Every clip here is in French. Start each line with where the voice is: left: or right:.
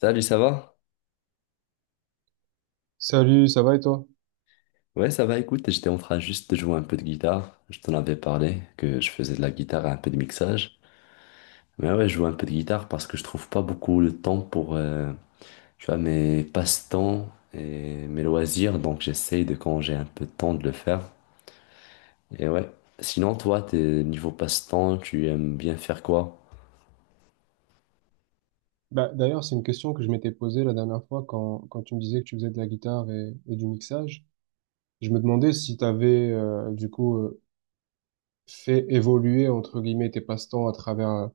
left: Salut, ça va?
right: Salut, ça va et toi?
left: Ouais, ça va, écoute, j'étais en train juste de jouer un peu de guitare. Je t'en avais parlé que je faisais de la guitare et un peu de mixage. Mais ouais, je joue un peu de guitare parce que je trouve pas beaucoup le temps pour, tu vois, mes passe-temps et mes loisirs. Donc j'essaye de, quand j'ai un peu de temps, de le faire. Et ouais. Sinon, toi, t'es niveau passe-temps, tu aimes bien faire quoi?
right: Bah, d'ailleurs, c'est une question que je m'étais posée la dernière fois quand tu me disais que tu faisais de la guitare et du mixage. Je me demandais si tu avais du coup fait évoluer entre guillemets tes passe-temps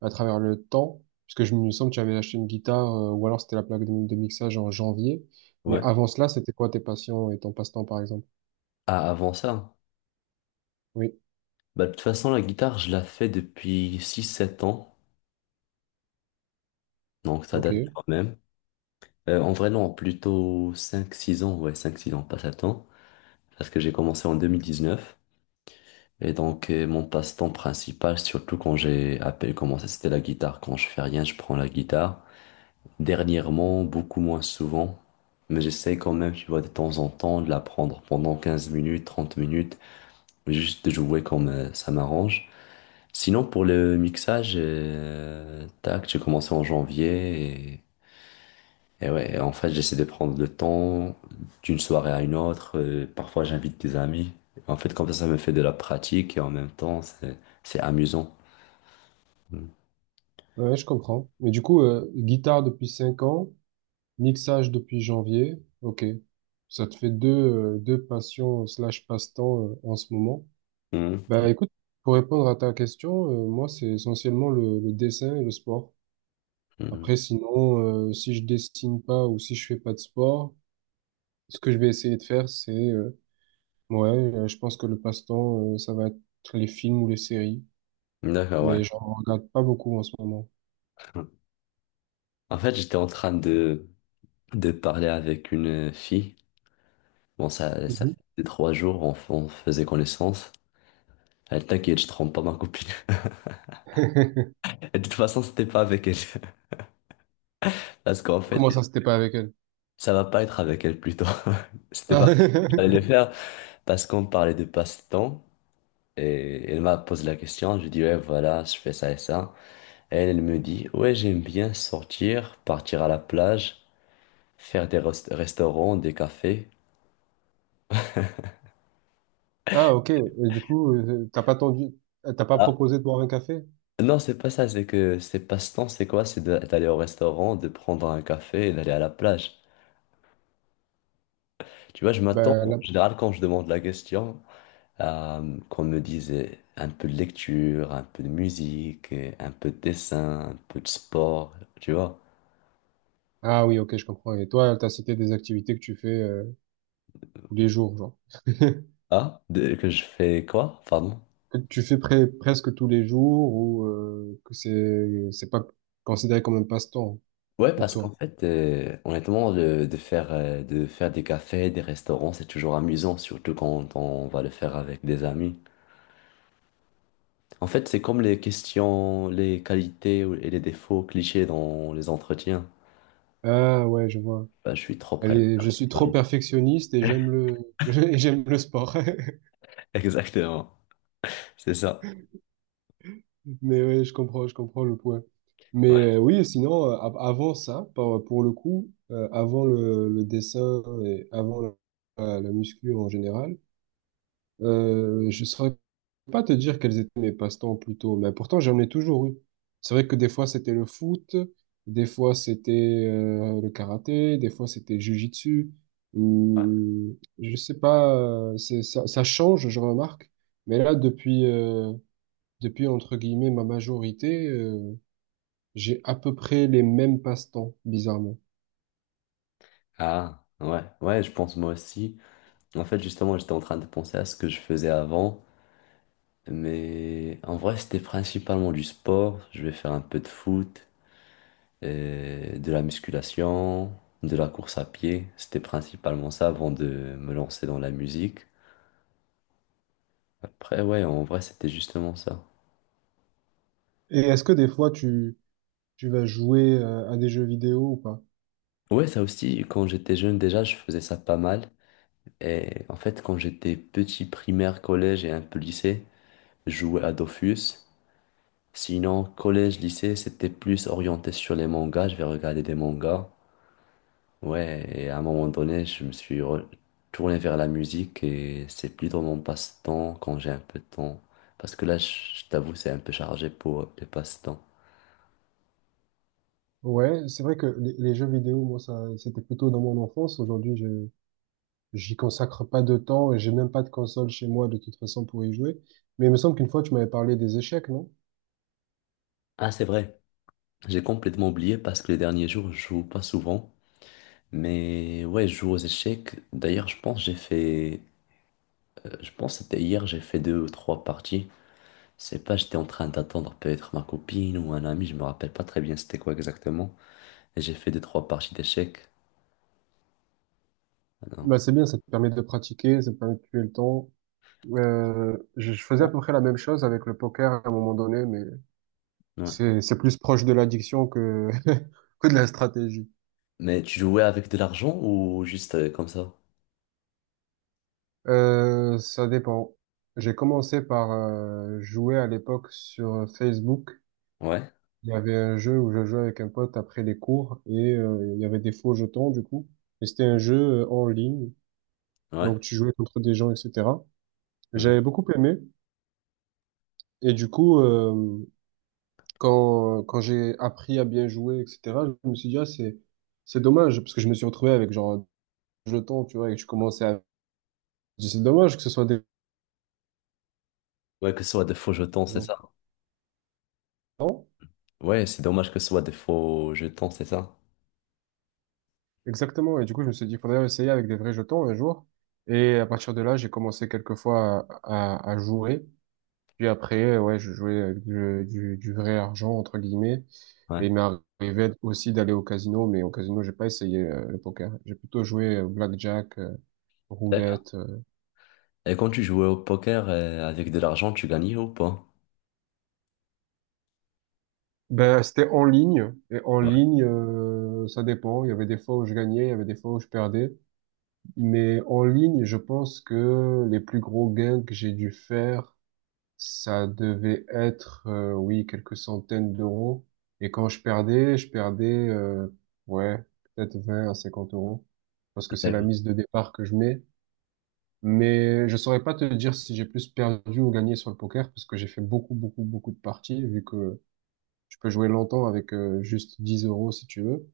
right: à travers le temps, puisque je me sens que tu avais acheté une guitare ou alors c'était la plaque de mixage en janvier. Mais
left: Ouais.
right: avant cela, c'était quoi tes passions et ton passe-temps par exemple?
left: Ah, avant ça?
right: Oui,
left: Bah, de toute façon, la guitare, je la fais depuis 6 7 ans. Donc ça
right: ok,
left: date quand même. En vrai, non, plutôt 5-6 ans, ouais, 5-6 ans, pas 7 ans, parce que j'ai commencé en 2019. Et donc, mon passe-temps principal, surtout quand j'ai à commencé, c'était la guitare. Quand je fais rien, je prends la guitare. Dernièrement, beaucoup moins souvent, mais j'essaie quand même, tu vois, de temps en temps, de la prendre pendant 15 minutes, 30 minutes, mais juste de jouer comme ça m'arrange. Sinon, pour le mixage, tac, j'ai commencé en janvier. Et ouais, en fait, j'essaie de prendre le temps d'une soirée à une autre. Parfois, j'invite des amis. En fait, comme ça me fait de la pratique et en même temps, c'est amusant. Mm.
right: ouais, je comprends. Mais du coup, guitare depuis 5 ans. Mixage depuis janvier, ok. Ça te fait deux, deux passions slash passe-temps en ce moment.
left: Mm.
right: Bah écoute, pour répondre à ta question, moi c'est essentiellement le dessin et le sport.
left: Mm.
right: Après sinon, si je dessine pas ou si je fais pas de sport, ce que je vais essayer de faire c'est, ouais, je pense que le passe-temps ça va être les films ou les séries,
left: D'accord, ouais.
right: mais j'en regarde pas beaucoup en ce moment.
left: En fait, j'étais en train de parler avec une fille. Bon, ça
right: Mhm.
left: fait 3 jours, on faisait connaissance. Elle t'inquiète, je trompe pas ma copine. Et de toute façon, c'était pas avec elle. Parce qu'en fait,
right: Comment ça, c'était pas avec elle?
left: ça va pas être avec elle plutôt. C'était pas. J'allais le faire parce qu'on parlait de passe-temps. Et elle m'a posé la question, je dis ouais voilà, je fais ça et ça. Elle, elle me dit ouais j'aime bien sortir, partir à la plage, faire des restaurants, des cafés.
right: Ah, ok. Et du coup, t'as pas tendu, t'as pas
left: Ah
right: proposé de boire un café?
left: non c'est pas ça, c'est que c'est passe-temps, c'est quoi? C'est d'aller au restaurant, de prendre un café et d'aller à la plage. Tu vois, je m'attends
right: Ben,
left: en
right: là...
left: général quand je demande la question à, qu'on me dise un peu de lecture, un peu de musique, un peu de dessin, un peu de sport, tu vois.
right: Ah oui, ok, je comprends. Et toi, t'as cité des activités que tu fais tous les jours, genre.
left: Ah, que je fais quoi? Pardon?
right: Que tu fais presque tous les jours ou que c'est pas considéré comme un passe-temps
left: Ouais,
right: pour
left: parce
right: toi.
left: qu'en fait, honnêtement, de faire des cafés, des restaurants, c'est toujours amusant, surtout quand on va le faire avec des amis. En fait, c'est comme les questions, les qualités et les défauts clichés dans les entretiens.
right: Ah ouais, je vois.
left: Bah, je suis trop
right: Elle
left: prêt.
right: est- je suis trop perfectionniste et j'aime le et j'aime le sport.
left: Exactement, c'est ça.
right: Mais ouais, je comprends le point.
left: Ouais.
right: Mais oui, sinon, avant ça, pour le coup, avant le dessin et avant la muscu en général, je saurais pas te dire quels étaient mes passe-temps plutôt, mais pourtant j'en ai toujours eu. C'est vrai que des fois c'était le foot, des fois c'était le karaté, des fois c'était le jitsu. Je sais pas, ça change, je remarque. Mais là, depuis, entre guillemets, ma majorité, j'ai à peu près les mêmes passe-temps, bizarrement.
left: Ah, ouais, ouais, je pense moi aussi. En fait, justement, j'étais en train de penser à ce que je faisais avant, mais en vrai, c'était principalement du sport. Je vais faire un peu de foot, de la musculation, de la course à pied. C'était principalement ça avant de me lancer dans la musique. Après, ouais, en vrai, c'était justement ça.
right: Et est-ce que des fois, tu vas jouer à des jeux vidéo ou pas?
left: Ouais, ça aussi, quand j'étais jeune déjà, je faisais ça pas mal. Et en fait, quand j'étais petit, primaire, collège et un peu lycée, je jouais à Dofus. Sinon, collège, lycée, c'était plus orienté sur les mangas. Je vais regarder des mangas. Ouais, et à un moment donné, je me suis retourné vers la musique et c'est plus dans mon passe-temps quand j'ai un peu de temps. Parce que là, je t'avoue, c'est un peu chargé pour les passe-temps.
right: Ouais, c'est vrai que les jeux vidéo, moi, ça, c'était plutôt dans mon enfance. Aujourd'hui, j'y consacre pas de temps et j'ai même pas de console chez moi, de toute façon, pour y jouer. Mais il me semble qu'une fois, tu m'avais parlé des échecs, non?
left: Ah, c'est vrai, j'ai complètement oublié parce que les derniers jours, je joue pas souvent. Mais ouais, je joue aux échecs. D'ailleurs, je pense que j'ai fait, je pense que c'était hier, j'ai fait 2 ou 3 parties. Je sais pas, j'étais en train d'attendre peut-être ma copine ou un ami, je me rappelle pas très bien c'était quoi exactement. Et j'ai fait 2, 3 parties d'échecs. Alors.
right: Bah, c'est bien, ça te permet de pratiquer, ça te permet de tuer le temps. Je faisais à peu près la même chose avec le poker à un moment donné, mais
left: Ouais.
right: C'est plus proche de l'addiction que que de la stratégie.
left: Mais tu jouais avec de l'argent ou juste comme ça?
right: Ça dépend. J'ai commencé par jouer à l'époque sur Facebook.
left: Ouais,
right: Il y avait un jeu où je jouais avec un pote après les cours et il y avait des faux jetons du coup. Et c'était un jeu en ligne,
left: ouais.
right: donc tu jouais contre des gens, etc.
left: Mhm.
right: J'avais beaucoup aimé et du coup, quand j'ai appris à bien jouer, etc., je me suis dit, c'est dommage parce que je me suis retrouvé avec genre jetons, tu vois, et je commençais à. Je dis, c'est dommage que ce soit des
left: Ouais, que ce soit des faux jetons, c'est
right: jetons.
left: ça. Ouais, c'est dommage que ce soit des faux jetons, c'est ça.
right: Exactement. Et du coup, je me suis dit, il faudrait essayer avec des vrais jetons un jour. Et à partir de là, j'ai commencé quelquefois à jouer. Puis après, ouais, je jouais avec du vrai argent, entre guillemets.
left: Ouais.
right: Et il m'est arrivé aussi d'aller au casino, mais au casino, j'ai pas essayé le poker. J'ai plutôt joué blackjack,
left: D'accord.
right: roulette.
left: Et quand tu jouais au poker avec de l'argent, tu gagnais ou pas?
right: Ben, c'était en ligne. Et en
left: Ouais,
right: ligne, ça dépend. Il y avait des fois où je gagnais, il y avait des fois où je perdais. Mais en ligne, je pense que les plus gros gains que j'ai dû faire, ça devait être, oui, quelques centaines d'euros. Et quand je perdais, ouais, peut-être 20 à 50 euros, parce que c'est la
left: d'accord.
right: mise de départ que je mets. Mais je saurais pas te dire si j'ai plus perdu ou gagné sur le poker, parce que j'ai fait beaucoup, beaucoup, beaucoup de parties, vu que je peux jouer longtemps avec juste 10 euros si tu veux.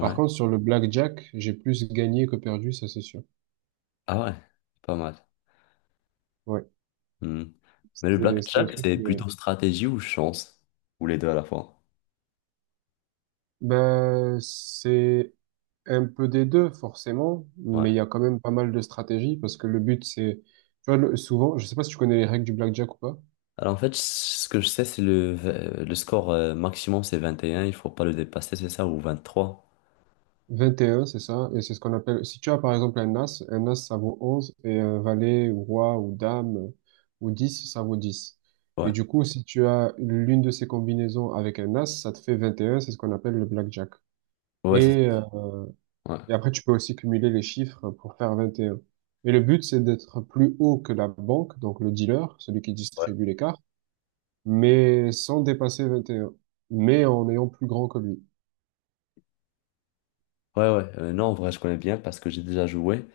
right: Par contre, sur le blackjack, j'ai plus gagné que perdu, ça c'est sûr.
left: Ah ouais, pas mal.
right: Ouais.
left: Hmm. Mais le
right: C'était un
left: blackjack,
right: truc.
left: c'est plutôt stratégie ou chance? Ou les deux à la fois?
right: Ben, c'est un peu des deux, forcément,
left: Ouais.
right: mais il y a quand même pas mal de stratégies parce que le but, c'est. Tu vois, le- souvent, je sais pas si tu connais les règles du blackjack ou pas.
left: Alors en fait, ce que je sais, c'est le score maximum, c'est 21, il faut pas le dépasser, c'est ça, ou 23?
right: Vingt et un, c'est ça, et c'est ce qu'on appelle. Si tu as par exemple un as ça vaut 11 et un valet, ou roi, ou dame, ou 10 ça vaut 10. Et
left: Ouais.
right: du coup, si tu as l'une de ces combinaisons avec un as, ça te fait vingt et un, c'est ce qu'on appelle le blackjack.
left: Ouais, c'est
right: Et.
left: ça.
right: euh,
left: Ouais.
right: Et après, tu peux aussi cumuler les chiffres pour faire vingt et un. Mais le but, c'est d'être plus haut que la banque, donc le dealer, celui qui distribue les cartes, mais sans dépasser vingt et un, mais en ayant plus grand que lui.
left: Ouais, ouais, non, en vrai, je connais bien parce que j'ai déjà joué,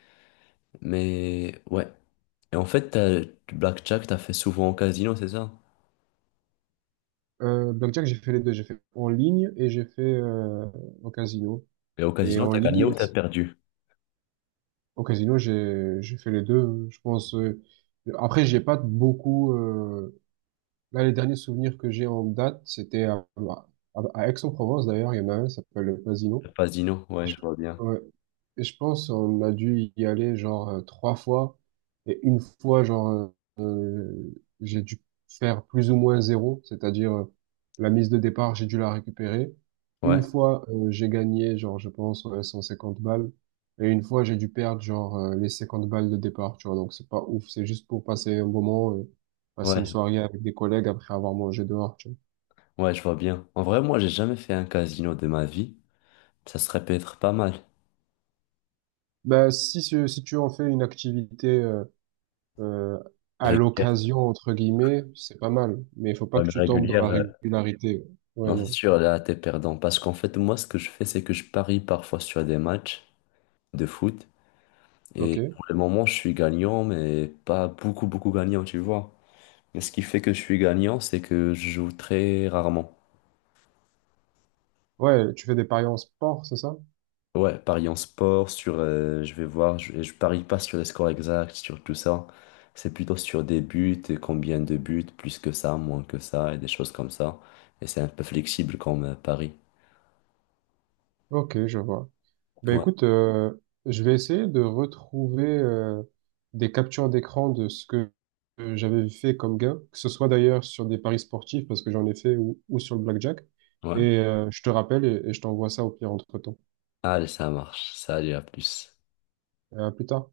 left: mais ouais. Et en fait, du blackjack, t'as fait souvent au casino, c'est ça?
right: Blackjack, j'ai fait les deux. J'ai fait en ligne et j'ai fait au casino.
left: Et au
right: Et
left: casino,
right: en
left: t'as gagné
right: ligne,
left: ou t'as perdu?
right: au casino, j'ai fait les deux. Je pense. Après, j'ai pas beaucoup. Là, les derniers souvenirs que j'ai en date, c'était à Aix-en-Provence d'ailleurs. Il y en a un, ça s'appelle le Casino.
left: Le casino,
right: Et
left: ouais, je
right: je,
left: vois bien.
right: ouais. Et je pense on a dû y aller genre trois fois. Et une fois, euh, j'ai dû faire plus ou moins zéro, c'est-à-dire la mise de départ, j'ai dû la récupérer. Une
left: Ouais,
right: fois, j'ai gagné, genre, je pense, ouais, 150 balles. Et une fois, j'ai dû perdre, les 50 balles de départ, tu vois. Donc, c'est pas ouf, c'est juste pour passer un bon moment, passer une
left: ouais,
right: soirée avec des collègues après avoir mangé dehors, tu vois.
left: ouais, je vois bien. En vrai, moi, j'ai jamais fait un casino de ma vie. Ça serait peut-être pas mal.
right: Bah, si tu en fais une activité, euh, à
left: Régulière,
right: l'occasion, entre guillemets, c'est pas mal. Mais il faut pas
left: ouais,
right: que
left: mais
right: tu tombes dans
left: régulière,
right: la régularité. Ouais,
left: non, c'est
right: non.
left: sûr, là, t'es perdant. Parce qu'en fait, moi, ce que je fais, c'est que je parie parfois sur des matchs de foot. Et
right: Ok.
left: pour le moment, je suis gagnant, mais pas beaucoup, beaucoup gagnant, tu vois. Mais ce qui fait que je suis gagnant, c'est que je joue très rarement.
right: Ouais, tu fais des paris en sport, c'est ça?
left: Ouais, paris en sport, sur, je vais voir, je parie pas sur les scores exacts, sur tout ça. C'est plutôt sur des buts, et combien de buts, plus que ça, moins que ça, et des choses comme ça. Et c'est un peu flexible comme pari.
right: Ok, je vois. Ben
left: Ouais,
right: écoute, je vais essayer de retrouver des captures d'écran de ce que j'avais fait comme gain, que ce soit d'ailleurs sur des paris sportifs, parce que j'en ai fait, ou sur le blackjack.
left: ouais.
right: Et je te rappelle et je t'envoie ça au pire entre-temps.
left: Allez, ça marche. Salut, à plus.
right: À plus tard.